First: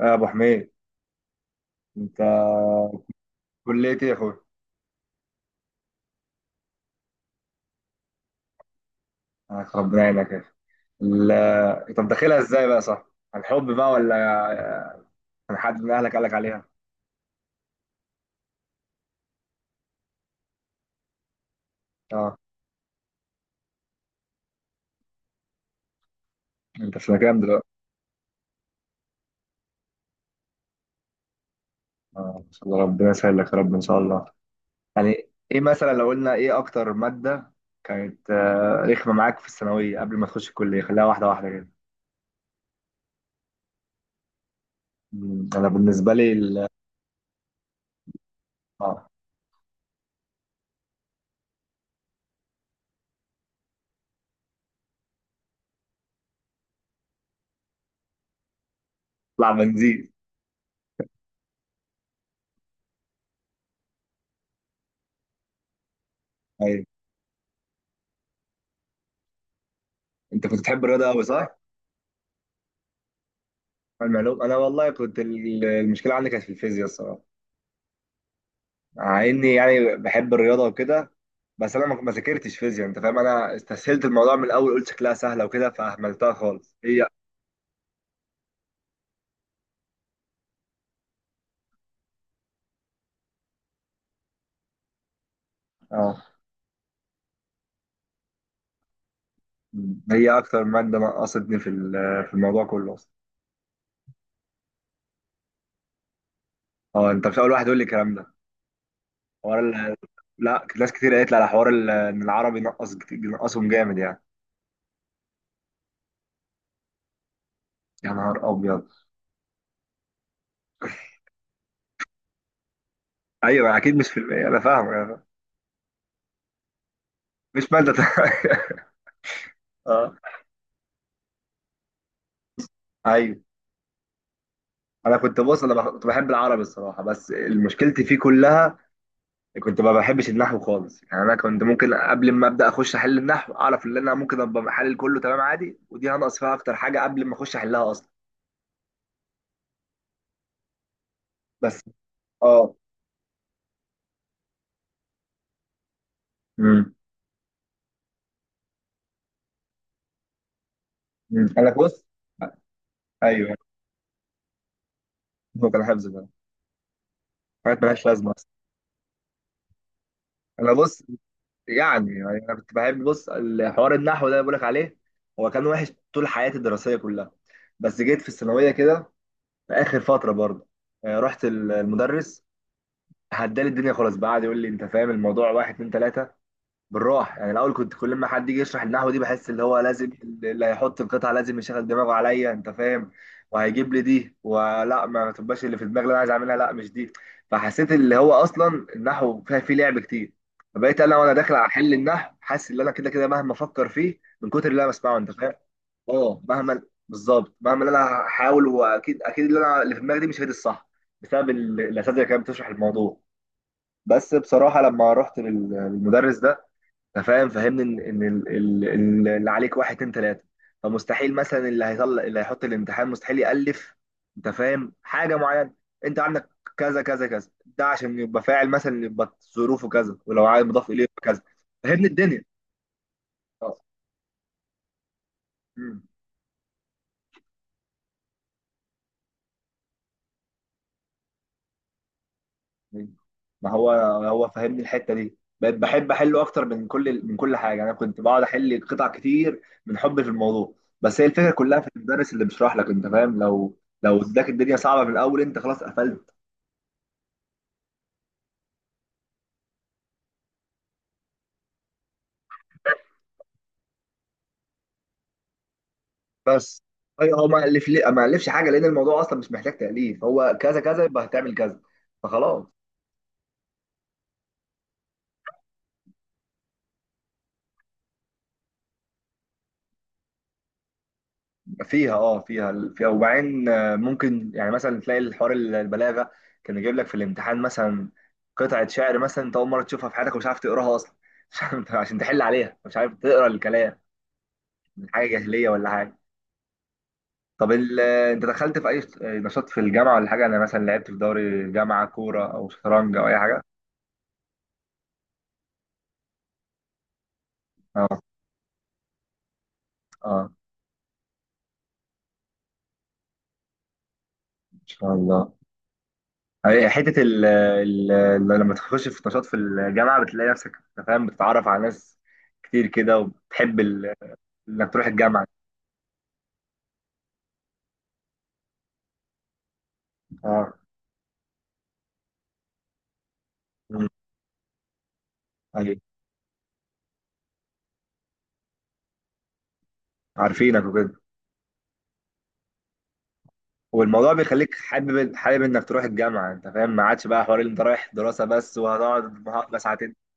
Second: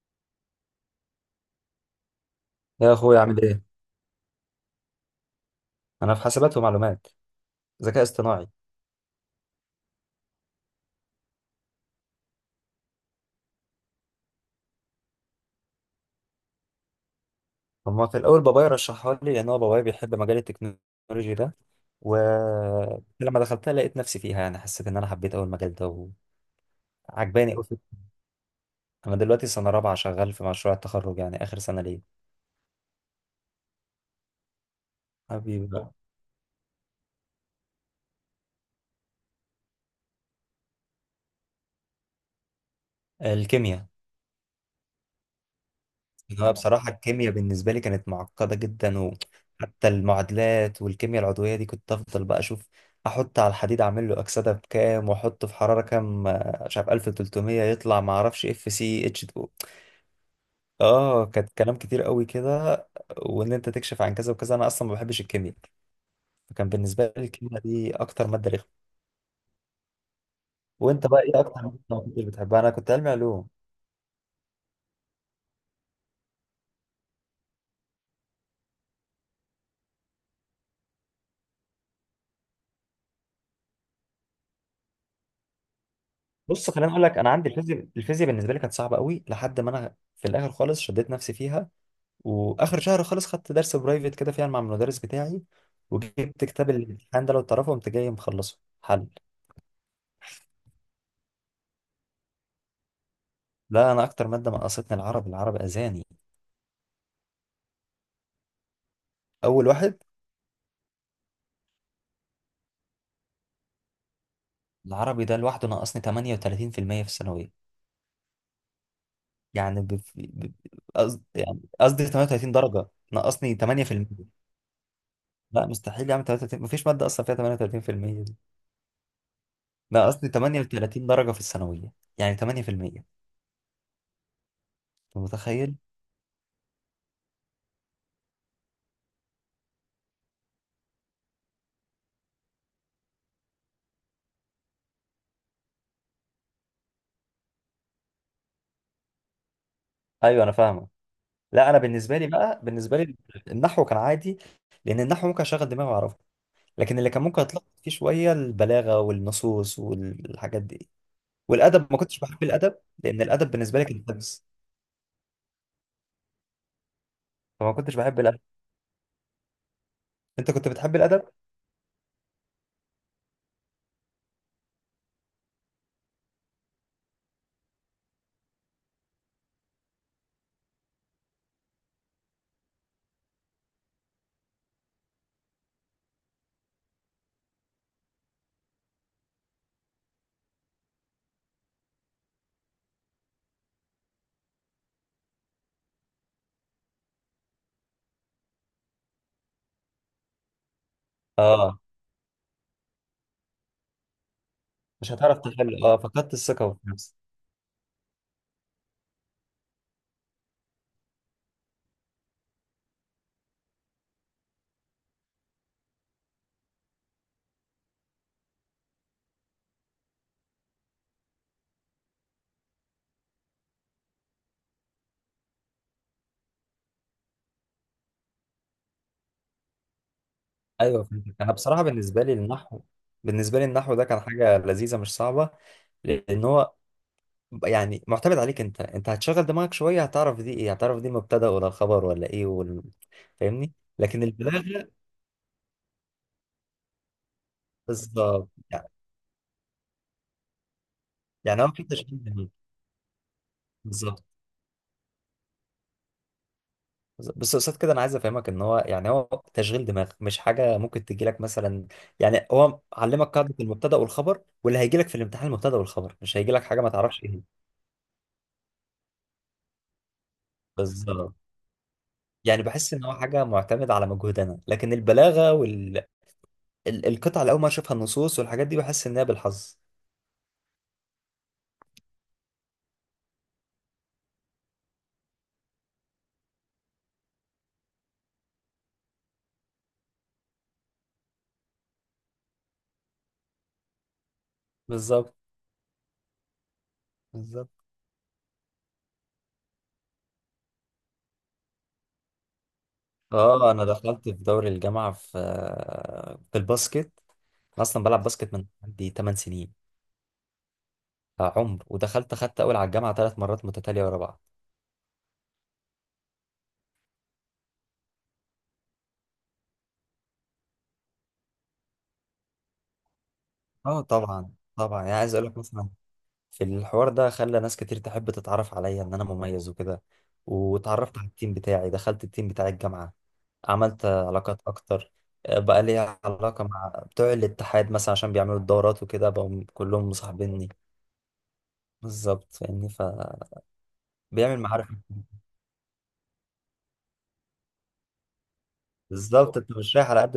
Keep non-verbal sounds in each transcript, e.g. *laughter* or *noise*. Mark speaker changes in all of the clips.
Speaker 1: يا ابو حميد، انت.
Speaker 2: يا اخويا، عامل ايه؟
Speaker 1: كليه ايه يا اخويا؟
Speaker 2: انا في حاسبات ومعلومات، ذكاء اصطناعي.
Speaker 1: آه، ربنا يعينك يا اخي. طب داخلها ازاي بقى، صح؟ عن حب بقى، ولا آه، عن حد من اهلك قالك عليها؟
Speaker 2: هما في الاول بابايا رشحها لي لان هو بابايا بيحب مجال التكنولوجي ده.
Speaker 1: اه،
Speaker 2: ولما دخلتها لقيت نفسي فيها، يعني حسيت ان انا حبيت اول المجال ده
Speaker 1: انت في مكان
Speaker 2: وعجباني قوي.
Speaker 1: دلوقتي؟
Speaker 2: انا دلوقتي سنه رابعه شغال في مشروع التخرج، يعني اخر سنه ليه.
Speaker 1: اه، ان شاء الله. ربنا يسهل لك يا رب، ان شاء الله. يعني ايه
Speaker 2: حبيبي بقى.
Speaker 1: مثلا؟ لو قلنا ايه اكتر ماده كانت رخمه معاك في الثانويه قبل ما تخش الكليه، خليها واحده واحده كده.
Speaker 2: الكيمياء.
Speaker 1: انا بالنسبه لي
Speaker 2: إن هو
Speaker 1: ال-
Speaker 2: بصراحة الكيمياء بالنسبة لي كانت معقدة جدا،
Speaker 1: اه،
Speaker 2: وحتى المعادلات والكيمياء العضوية دي كنت أفضل بقى أشوف أحط على الحديد أعمل له أكسدة بكام وأحطه في حرارة كام، مش عارف 1300 يطلع معرفش اف سي اتش اتنين.
Speaker 1: اطلع بنزين.
Speaker 2: اه، كانت كلام كتير قوي كده. وإن أنت تكشف عن كذا وكذا، أنا أصلا ما بحبش الكيمياء. فكان
Speaker 1: ايوه،
Speaker 2: بالنسبة لي الكيمياء دي أكتر مادة رخمة.
Speaker 1: انت كنت بتحب الرياضه
Speaker 2: وأنت بقى
Speaker 1: قوي،
Speaker 2: إيه
Speaker 1: صح؟
Speaker 2: أكتر مادة ما كنتش بتحبها؟ أنا كنت علمي علوم.
Speaker 1: المعلوم، انا والله كنت المشكله عندي كانت في الفيزياء الصراحه. مع اني يعني بحب الرياضه وكده. بس انا ما ذاكرتش فيزياء، انت فاهم. انا استسهلت الموضوع من الاول، قلت شكلها سهله وكده، فاهملتها
Speaker 2: بص
Speaker 1: خالص
Speaker 2: خليني أقول
Speaker 1: هي.
Speaker 2: لك، أنا عندي الفيزياء. الفيزياء بالنسبة لي كانت صعبة قوي لحد ما أنا في الآخر خالص شديت نفسي فيها. واخر شهر خالص خدت درس برايفت كده فيها مع المدرس بتاعي.
Speaker 1: اه،
Speaker 2: وجبت كتاب الامتحان ده لو تعرفه قمت جاي مخلصه حل.
Speaker 1: هي اكتر ماده نقصتني في الموضوع كله اصلا.
Speaker 2: لا، انا اكتر ماده نقصتني العربي. العربي اذاني.
Speaker 1: اه، انت مش اول واحد يقول لي الكلام ده. حوار
Speaker 2: اول
Speaker 1: ال...
Speaker 2: واحد.
Speaker 1: لا، ناس كتير قالت لي على حوار ان العربي نقصهم جامد يعني.
Speaker 2: العربي ده لوحده نقصني 38% في المية في الثانويه.
Speaker 1: يا نهار ابيض!
Speaker 2: يعني بف- ب- يعني قصدي 38 درجه. نقصني
Speaker 1: ايوه اكيد، مش في
Speaker 2: 8%.
Speaker 1: انا فاهم. أنا فاهم.
Speaker 2: لا، مستحيل يعمل 33. مفيش ماده اصلا فيها
Speaker 1: مش ماده *laughs*
Speaker 2: 38% دي.
Speaker 1: اه.
Speaker 2: نقصني 38 درجه في الثانويه، يعني 8%.
Speaker 1: ايوه، انا
Speaker 2: أنت
Speaker 1: كنت بص
Speaker 2: متخيل؟
Speaker 1: كنت بحب العربي الصراحه، بس مشكلتي فيه كلها. كنت ما بحبش النحو خالص، يعني انا كنت ممكن قبل ما ابدا اخش احل النحو اعرف ان انا ممكن ابقى محلل كله تمام عادي، ودي هنقص فيها اكتر حاجه قبل ما اخش احلها اصلا.
Speaker 2: ايوه، انا فاهمك. لا انا
Speaker 1: بس،
Speaker 2: بالنسبه لي بقى،
Speaker 1: اه،
Speaker 2: بالنسبه لي النحو كان عادي. لان النحو ممكن اشغل دماغي واعرفه.
Speaker 1: امم
Speaker 2: لكن اللي كان ممكن اتلخبط فيه شويه البلاغه والنصوص والحاجات دي.
Speaker 1: أمم. انا
Speaker 2: والادب ما
Speaker 1: بص.
Speaker 2: كنتش بحب الادب، لان الادب
Speaker 1: ايوه،
Speaker 2: بالنسبه لي كان حفظ،
Speaker 1: هو كان حفظ بقى.
Speaker 2: فما
Speaker 1: حاجات
Speaker 2: كنتش
Speaker 1: مالهاش
Speaker 2: بحب
Speaker 1: لازمه
Speaker 2: الادب.
Speaker 1: اصلا.
Speaker 2: انت كنت
Speaker 1: انا
Speaker 2: بتحب
Speaker 1: بص،
Speaker 2: الادب؟
Speaker 1: يعني انا كنت بحب بص الحوار النحو ده اللي بقولك عليه، هو كان وحش طول حياتي الدراسيه كلها. بس جيت في الثانويه كده، في اخر فتره برضه رحت المدرس، هدالي الدنيا خلاص بقى، قعد يقول لي انت فاهم الموضوع واحد اتنين تلاته بالراحه يعني. الاول كنت كل ما حد يجي يشرح النحو دي بحس اللي هو لازم اللي هيحط القطعه لازم يشغل دماغه عليا، انت فاهم، وهيجيب لي دي ولا ما تبقاش اللي في دماغي اللي انا عايز اعملها، لا مش دي. فحسيت اللي هو اصلا النحو فيه لعب كتير، فبقيت انا وانا داخل على
Speaker 2: اه،
Speaker 1: حل النحو حاسس ان انا كده كده مهما افكر فيه من كتر اللي انا
Speaker 2: مش
Speaker 1: بسمعه، انت
Speaker 2: هتعرف
Speaker 1: فاهم.
Speaker 2: تحل. اه، فقدت
Speaker 1: اه،
Speaker 2: الثقه في نفسك.
Speaker 1: بالظبط. مهما اللي انا هحاول، واكيد اكيد اللي في دماغي دي مش هي دي الصح، بسبب الاساتذه اللي كانت بتشرح الموضوع. بس بصراحه لما رحت للمدرس ده، فاهم، فهمني ان اللي عليك واحد اتنين تلاته، فمستحيل مثلا اللي هيحط الامتحان مستحيل يالف، انت فاهم، حاجه معينه. انت عندك كذا كذا كذا ده عشان يبقى فاعل مثلا، يبقى ظروفه كذا، ولو عايز مضاف اليه
Speaker 2: ايوه
Speaker 1: يبقى
Speaker 2: فهمتك.
Speaker 1: كذا.
Speaker 2: انا بصراحه
Speaker 1: فهمني
Speaker 2: بالنسبه لي
Speaker 1: الدنيا.
Speaker 2: النحو، بالنسبه لي
Speaker 1: اه.
Speaker 2: النحو ده كان حاجه لذيذه مش صعبه.
Speaker 1: مم.
Speaker 2: لان هو يعني معتمد عليك، انت هتشغل دماغك شويه هتعرف دي ايه، هتعرف دي المبتدا ولا الخبر ولا ايه ولا.
Speaker 1: ما
Speaker 2: فاهمني؟
Speaker 1: هو،
Speaker 2: لكن
Speaker 1: هو فهمني
Speaker 2: البلاغه.
Speaker 1: الحته دي، بقيت بحب احله اكتر من كل ال- من كل حاجه. انا كنت بقعد
Speaker 2: بالظبط،
Speaker 1: احل
Speaker 2: يعني
Speaker 1: قطع كتير من حبي في الموضوع. بس هي الفكره
Speaker 2: يعني هو
Speaker 1: كلها
Speaker 2: في
Speaker 1: في
Speaker 2: تشغيل
Speaker 1: المدرس اللي
Speaker 2: دماغ.
Speaker 1: بيشرح لك، انت فاهم. لو
Speaker 2: بالظبط.
Speaker 1: اداك الدنيا صعبه من الاول، انت خلاص قفلت.
Speaker 2: بس قصاد كده انا عايز افهمك ان هو، يعني هو تشغيل دماغ مش حاجه ممكن تجي لك مثلا. يعني هو علمك قاعده المبتدا والخبر، واللي هيجي لك في الامتحان المبتدا والخبر، مش هيجي لك حاجه
Speaker 1: بس
Speaker 2: ما تعرفش ايه
Speaker 1: اي،
Speaker 2: هي.
Speaker 1: هو ما الف ليه؟ ما الفش حاجه لان الموضوع اصلا مش محتاج تاليف، هو كذا كذا يبقى
Speaker 2: بالظبط.
Speaker 1: هتعمل كذا.
Speaker 2: يعني
Speaker 1: فخلاص.
Speaker 2: بحس ان هو حاجه معتمده على مجهود انا، لكن البلاغه والقطع اللي اول ما اشوفها، النصوص والحاجات دي، بحس انها بالحظ.
Speaker 1: فيها اه فيها فيها، وبعدين ممكن يعني مثلا تلاقي الحوار البلاغه كان يجيب لك في الامتحان مثلا قطعه شعر، مثلا انت اول مره تشوفها في حياتك ومش عارف تقراها اصلا. *laughs* عشان تحل عليها مش عارف تقرا الكلام، من حاجه
Speaker 2: بالظبط.
Speaker 1: جاهليه ولا حاجه. طب
Speaker 2: بالظبط.
Speaker 1: انت دخلت في اي نشاط في الجامعه ولا حاجه؟ انا مثلا لعبت في دوري الجامعه كوره او شطرنج او اي حاجه.
Speaker 2: اه، انا دخلت في دوري الجامعه في في الباسكت. انا اصلا
Speaker 1: اه
Speaker 2: بلعب باسكت من عندي 8 سنين.
Speaker 1: اه،
Speaker 2: عمر، ودخلت خدت اول على الجامعه 3 مرات متتاليه ورا بعض.
Speaker 1: ان شاء الله. أي حته ال ال لما تخش في نشاط في الجامعه بتلاقي نفسك، أنت فاهم، بتتعرف على ناس كتير كده، وبتحب
Speaker 2: اه، طبعا،
Speaker 1: انك
Speaker 2: طبعا.
Speaker 1: تروح
Speaker 2: يعني عايز
Speaker 1: الجامعه.
Speaker 2: اقول لك مثلا، في الحوار ده خلى ناس كتير تحب تتعرف عليا ان انا مميز وكده.
Speaker 1: اه.
Speaker 2: واتعرفت على التيم بتاعي، دخلت التيم بتاع الجامعه، عملت
Speaker 1: أمم.
Speaker 2: علاقات اكتر. بقى
Speaker 1: أي.
Speaker 2: ليا علاقه مع بتوع الاتحاد مثلا، عشان بيعملوا الدورات وكده بقوا كلهم مصاحبيني.
Speaker 1: عارفينك وكده.
Speaker 2: بالظبط، فاهمني، فبيعمل
Speaker 1: والموضوع بيخليك
Speaker 2: معارف.
Speaker 1: حابب حابب انك تروح الجامعه، انت فاهم، ما عادش بقى حوار اللي انت رايح دراسه بس وهتقعد
Speaker 2: بالظبط، انت
Speaker 1: بس
Speaker 2: مش رايح
Speaker 1: ساعتين.
Speaker 2: على قد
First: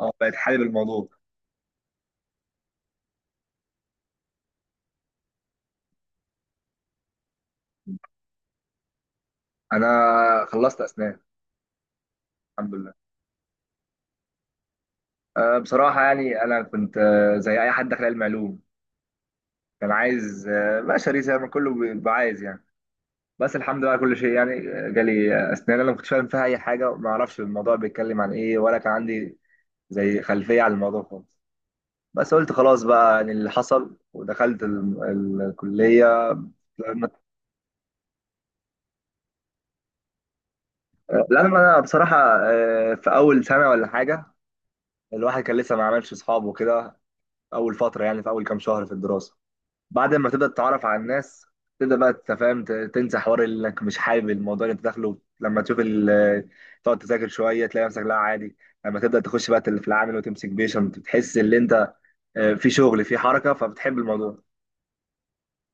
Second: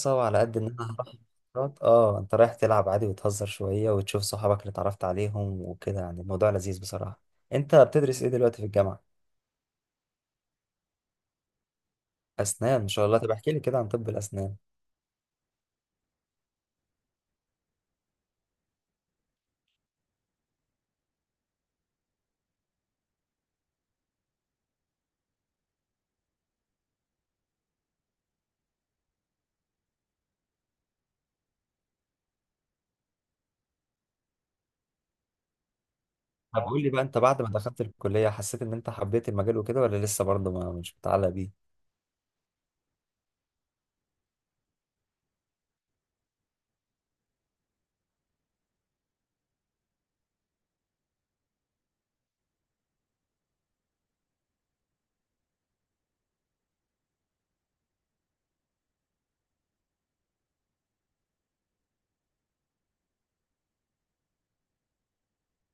Speaker 1: اه، بقيت
Speaker 2: وعلى قد
Speaker 1: حابب
Speaker 2: ان انا هروح
Speaker 1: الموضوع.
Speaker 2: *laughs* المحاضرات. اه، انت رايح تلعب عادي وتهزر شوية وتشوف صحابك اللي اتعرفت عليهم وكده، يعني الموضوع لذيذ بصراحة. انت بتدرس ايه دلوقتي في الجامعة؟
Speaker 1: انا خلصت اسنان. الحمد
Speaker 2: اسنان، ان
Speaker 1: لله.
Speaker 2: شاء الله. طب احكي لي كده عن طب الاسنان.
Speaker 1: أه، بصراحه يعني انا كنت زي اي حد داخل علم علوم، كان عايز بشري زي ما كله بيبقى عايز يعني. بس الحمد لله على كل شيء يعني. جالي اسنان، انا ما كنتش فاهم فيها اي حاجه وما اعرفش الموضوع بيتكلم عن ايه، ولا كان عندي زي خلفيه عن الموضوع خالص. بس قلت خلاص بقى يعني اللي حصل، ودخلت الكليه.
Speaker 2: طب قول لي بقى،
Speaker 1: لأن
Speaker 2: انت بعد ما دخلت الكلية حسيت ان انت حبيت المجال وكده ولا لسه برضه ما مش متعلق
Speaker 1: لأن
Speaker 2: بيه؟
Speaker 1: انا بصراحه في اول سنه ولا حاجه، الواحد كان لسه ما عملش اصحاب وكده. اول فتره يعني، في اول كام شهر في الدراسه، بعد ما تبدا تتعرف على الناس تبدا بقى تفهم، تنسى حوار انك مش حابب الموضوع اللي انت داخله. لما تشوف تقعد تذاكر شويه تلاقي نفسك لا عادي. لما تبدا تخش بقى في العامل وتمسك بيشنت بتحس ان انت في شغل في حركه، فبتحب الموضوع.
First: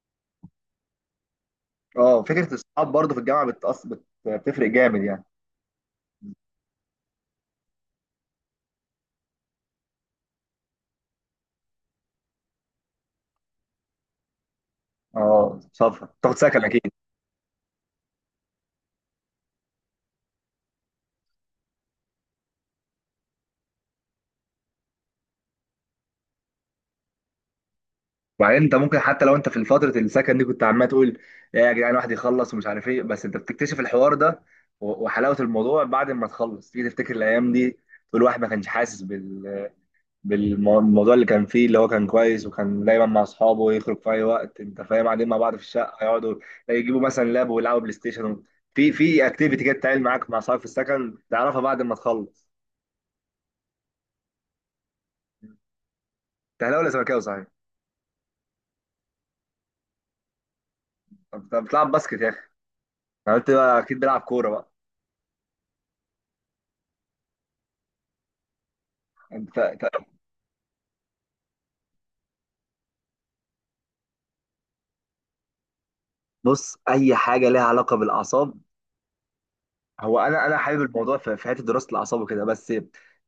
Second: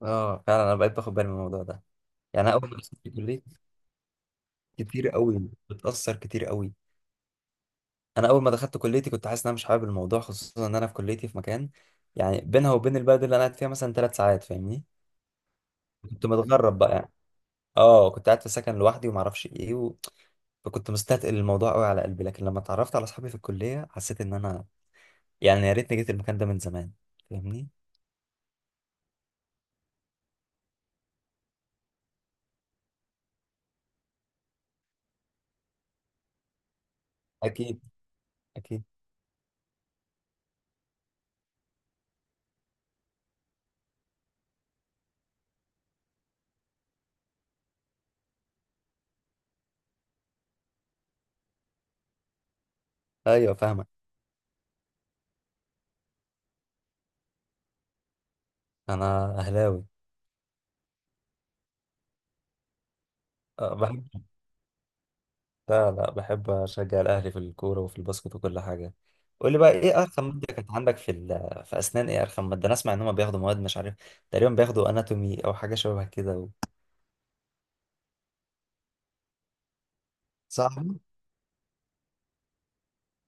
Speaker 2: اه فعلا، انا بقيت باخد بالي من الموضوع ده.
Speaker 1: اه،
Speaker 2: يعني
Speaker 1: فكره
Speaker 2: انا اول ما
Speaker 1: الصحاب
Speaker 2: دخلت
Speaker 1: برضه في
Speaker 2: الكلية،
Speaker 1: الجامعه بتفرق جامد
Speaker 2: كتير
Speaker 1: يعني.
Speaker 2: قوي، بتأثر كتير قوي. انا اول ما دخلت كليتي كنت حاسس ان انا مش حابب الموضوع، خصوصا ان انا في كليتي في مكان، يعني بينها وبين البلد اللي انا قاعد فيها مثلا 3 ساعات، فاهمني.
Speaker 1: اه، سفر،
Speaker 2: كنت
Speaker 1: تاخد سكن
Speaker 2: متغرب
Speaker 1: اكيد.
Speaker 2: بقى، يعني. اه كنت قاعد في سكن لوحدي وما اعرفش ايه. فكنت مستثقل الموضوع قوي على قلبي، لكن لما اتعرفت على اصحابي في الكليه حسيت ان انا، يعني يا ريتني جيت المكان ده من زمان، فاهمني.
Speaker 1: وبعدين انت ممكن حتى لو انت في فتره السكن دي كنت عمال تقول: يا جدعان، الواحد يخلص ومش عارف ايه. بس انت بتكتشف الحوار ده وحلاوه الموضوع بعد ما تخلص تيجي تفتكر الايام دي،
Speaker 2: اكيد،
Speaker 1: تقول الواحد ما كانش
Speaker 2: اكيد.
Speaker 1: حاسس بالموضوع اللي كان فيه، اللي هو كان كويس وكان دايما مع اصحابه، يخرج في اي وقت، انت فاهم، قاعدين مع بعض في الشقه، يقعدوا يجيبوا مثلا لاب ويلعبوا بلاي ستيشن. في اكتيفيتي كده بتتعمل معاك مع اصحابك في السكن تعرفها بعد ما تخلص.
Speaker 2: ايوه، فاهمك.
Speaker 1: انت اهلاوي ولا زملكاوي صحيح؟
Speaker 2: انا اهلاوي.
Speaker 1: طب طب، بتلعب باسكت يا اخي. أنا قلت
Speaker 2: أه،
Speaker 1: بقى اكيد
Speaker 2: بحب.
Speaker 1: بلعب كوره بقى.
Speaker 2: لا، لا، بحب أشجع الأهلي في الكورة وفي الباسكت وكل حاجة. قول لي
Speaker 1: انت
Speaker 2: بقى إيه أرخم مادة كانت عندك في أسنان؟ إيه أرخم مادة؟ أنا أسمع إن هما بياخدوا مواد، مش عارف، تقريبا بياخدوا أناتومي أو حاجة شبه كده.
Speaker 1: بص، اي حاجه ليها علاقه بالاعصاب. هو انا
Speaker 2: صح.
Speaker 1: حابب الموضوع في حته دراسه الاعصاب وكده، بس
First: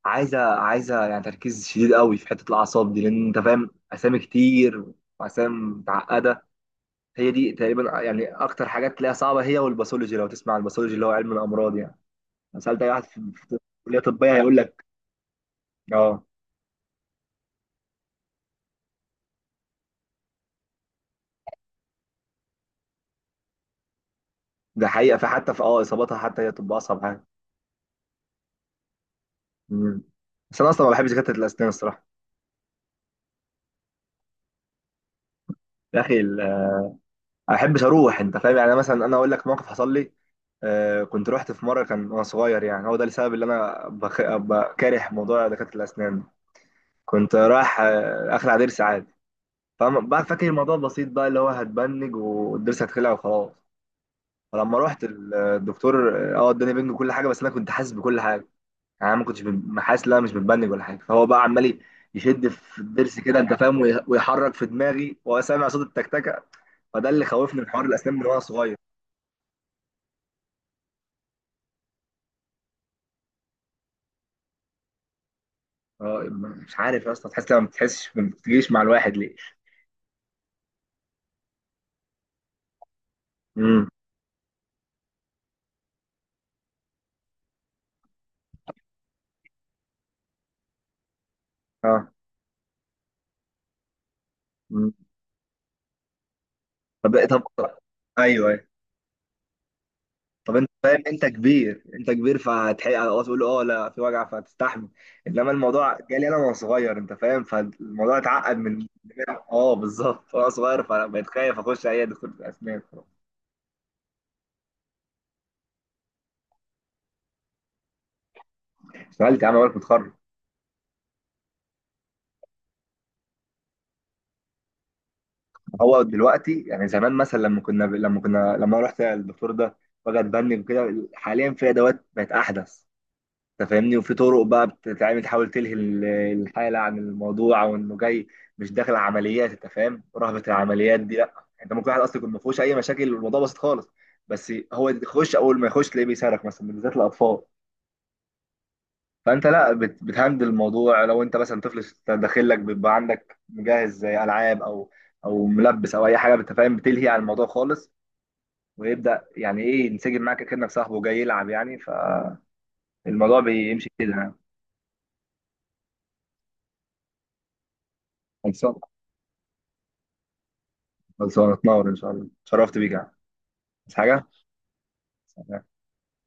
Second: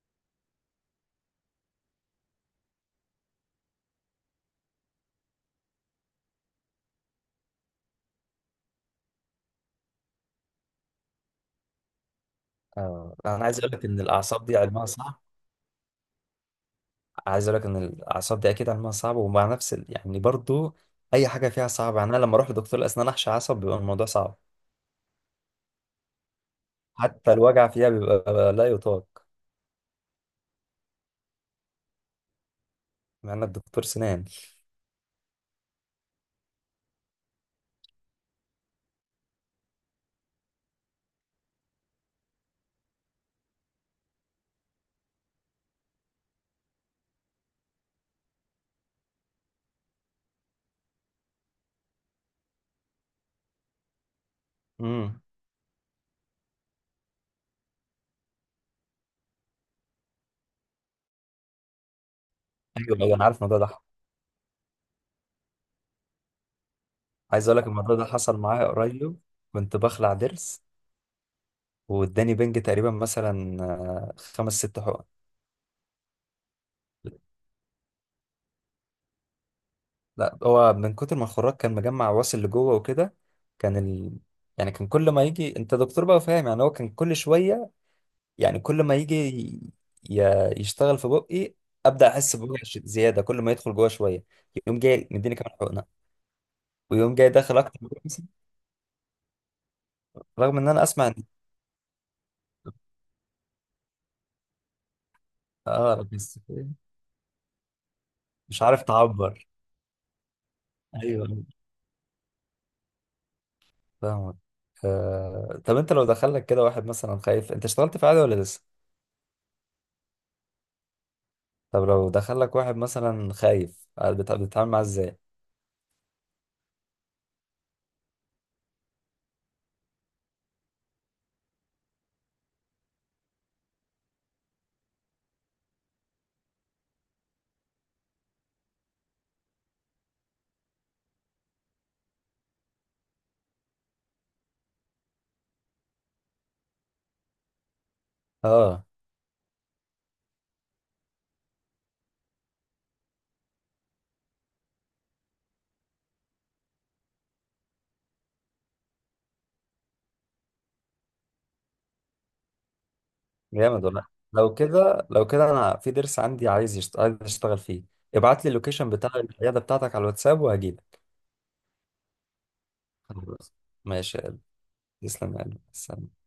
Speaker 1: عايزه عايزه يعني تركيز شديد قوي في حته الاعصاب دي، لان انت فاهم، اسامي كتير واسامي متعقده. هي دي تقريبا يعني اكتر حاجات تلاقيها صعبه، هي والباثولوجي. لو تسمع عن الباثولوجي، اللي هو علم الامراض يعني، لو سالت اي واحد في
Speaker 2: أنا عايز أقول لك
Speaker 1: كليه
Speaker 2: إن
Speaker 1: طبيه
Speaker 2: الأعصاب
Speaker 1: هيقول
Speaker 2: دي
Speaker 1: لك
Speaker 2: علمها صعب.
Speaker 1: اه.
Speaker 2: عايز أقول لك إن الأعصاب دي أكيد علمها صعب، ومع نفس يعني برضو، أي حاجة فيها صعبة. يعني أنا لما أروح لدكتور الأسنان أحشي عصب بيبقى الموضوع صعب.
Speaker 1: ده حقيقه، فحتى في اصاباتها حتى، هي طب اصعب حاجه.
Speaker 2: حتى الوجع فيها بيبقى لا يطاق.
Speaker 1: مم. بس انا اصلا ما بحبش دكاتره الاسنان الصراحه،
Speaker 2: مع إنك دكتور سنان.
Speaker 1: يا اخي انا احبش اروح، انت فاهم يعني. أنا مثلا انا اقول لك موقف حصل لي. كنت رحت في مره كان وانا صغير، يعني هو ده السبب اللي انا بكاره موضوع دكاتره الاسنان. كنت رايح اخلع ضرس عادي. فاهم بقى، فاكر الموضوع بسيط بقى، اللي هو هتبنج والضرس هتخلع وخلاص. فلما رحت
Speaker 2: امم.
Speaker 1: الدكتور، اه، اداني بنج وكل حاجه، بس انا كنت حاسس بكل حاجه، يعني انا ما كنتش حاسس ان انا مش متبنج ولا حاجه. فهو بقى عمال يشد في
Speaker 2: أيوه، أيوه،
Speaker 1: الضرس
Speaker 2: أنا عارف
Speaker 1: كده، انت
Speaker 2: الموضوع ده.
Speaker 1: فاهم، ويحرك في دماغي، وسامع صوت التكتكه. فده اللي
Speaker 2: عايز اقول
Speaker 1: خوفني
Speaker 2: لك
Speaker 1: من حوار
Speaker 2: الموضوع ده
Speaker 1: الاسنان من وانا
Speaker 2: حصل معايا
Speaker 1: صغير.
Speaker 2: قريب. كنت بخلع ضرس، واداني بنج تقريبا مثلا خمس ست حقن.
Speaker 1: اه، مش عارف يا اسطى، تحس لما ما بتحسش، ما بتجيش مع الواحد ليه؟
Speaker 2: لا، هو من كتر ما الخراج كان مجمع واصل لجوه وكده، كان
Speaker 1: امم.
Speaker 2: يعني كان كل ما يجي، انت دكتور بقى فاهم، يعني هو كان كل شويه، يعني كل ما يجي ي... يشتغل في بقي، ابدا
Speaker 1: اه.
Speaker 2: احس بوجع زياده، كل ما يدخل جوه شويه يقوم
Speaker 1: مم.
Speaker 2: جاي مديني كمان حقنه، ويقوم
Speaker 1: طب
Speaker 2: جاي داخل
Speaker 1: طب،
Speaker 2: اكتر من كده مثلاً.
Speaker 1: ايوه ايوه. طب،
Speaker 2: رغم ان
Speaker 1: انت
Speaker 2: انا
Speaker 1: فاهم،
Speaker 2: اسمع ان،
Speaker 1: انت كبير انت كبير فهتحق تقول اه لا في وجع، فهتستحمل. انما الموضوع
Speaker 2: اه
Speaker 1: جالي انا
Speaker 2: بس
Speaker 1: وانا صغير، انت فاهم، فالموضوع اتعقد
Speaker 2: مش عارف
Speaker 1: من
Speaker 2: تعبر.
Speaker 1: اه بالظبط وانا صغير، فبقيت
Speaker 2: ايوه
Speaker 1: خايف اخش اي دكتور اسنان.
Speaker 2: فاهمك. طب انت لو دخلك كده واحد مثلا خايف، انت اشتغلت في عادي ولا لسه؟
Speaker 1: اشتغلت يا عم بالك متخرج.
Speaker 2: طب لو دخلك واحد مثلا خايف، بتتعامل معاه ازاي؟
Speaker 1: هو دلوقتي يعني، زمان مثلا لما رحت الدكتور ده، وجع اتبني وكده. حاليا في ادوات بقت احدث، انت فاهمني، وفي طرق بقى بتتعمل تحاول تلهي الحاله عن الموضوع، او انه جاي مش داخل عمليات، انت فاهم، رهبه العمليات دي لا. انت ممكن واحد اصلا يكون ما فيهوش اي مشاكل والموضوع بسيط خالص، بس هو يخش، اول ما يخش تلاقيه بيصرخ مثلا، بالذات الاطفال.
Speaker 2: اه،
Speaker 1: فانت لا بتهندل الموضوع. لو انت مثلا طفل داخل لك بيبقى عندك مجهز زي العاب او ملبس او اي حاجه، انت فاهم، بتلهي عن الموضوع خالص، ويبدا يعني ايه ينسجم معاك كانك صاحبه جاي يلعب يعني. فالموضوع
Speaker 2: جامد.
Speaker 1: بيمشي
Speaker 2: ولا
Speaker 1: كده،
Speaker 2: لو كده، لو كده، انا في ضرس عندي عايز عايز اشتغل فيه. ابعت لي
Speaker 1: يعني.
Speaker 2: اللوكيشن بتاع العياده بتاعتك على الواتساب وهجيلك.
Speaker 1: خلاص، هتنور ان شاء الله. اتشرفت بيك يا عم.
Speaker 2: خلاص،
Speaker 1: عايز
Speaker 2: ماشي يا
Speaker 1: حاجه؟
Speaker 2: قلبي. تسلم يا قلبي.
Speaker 1: سلام.
Speaker 2: سلام.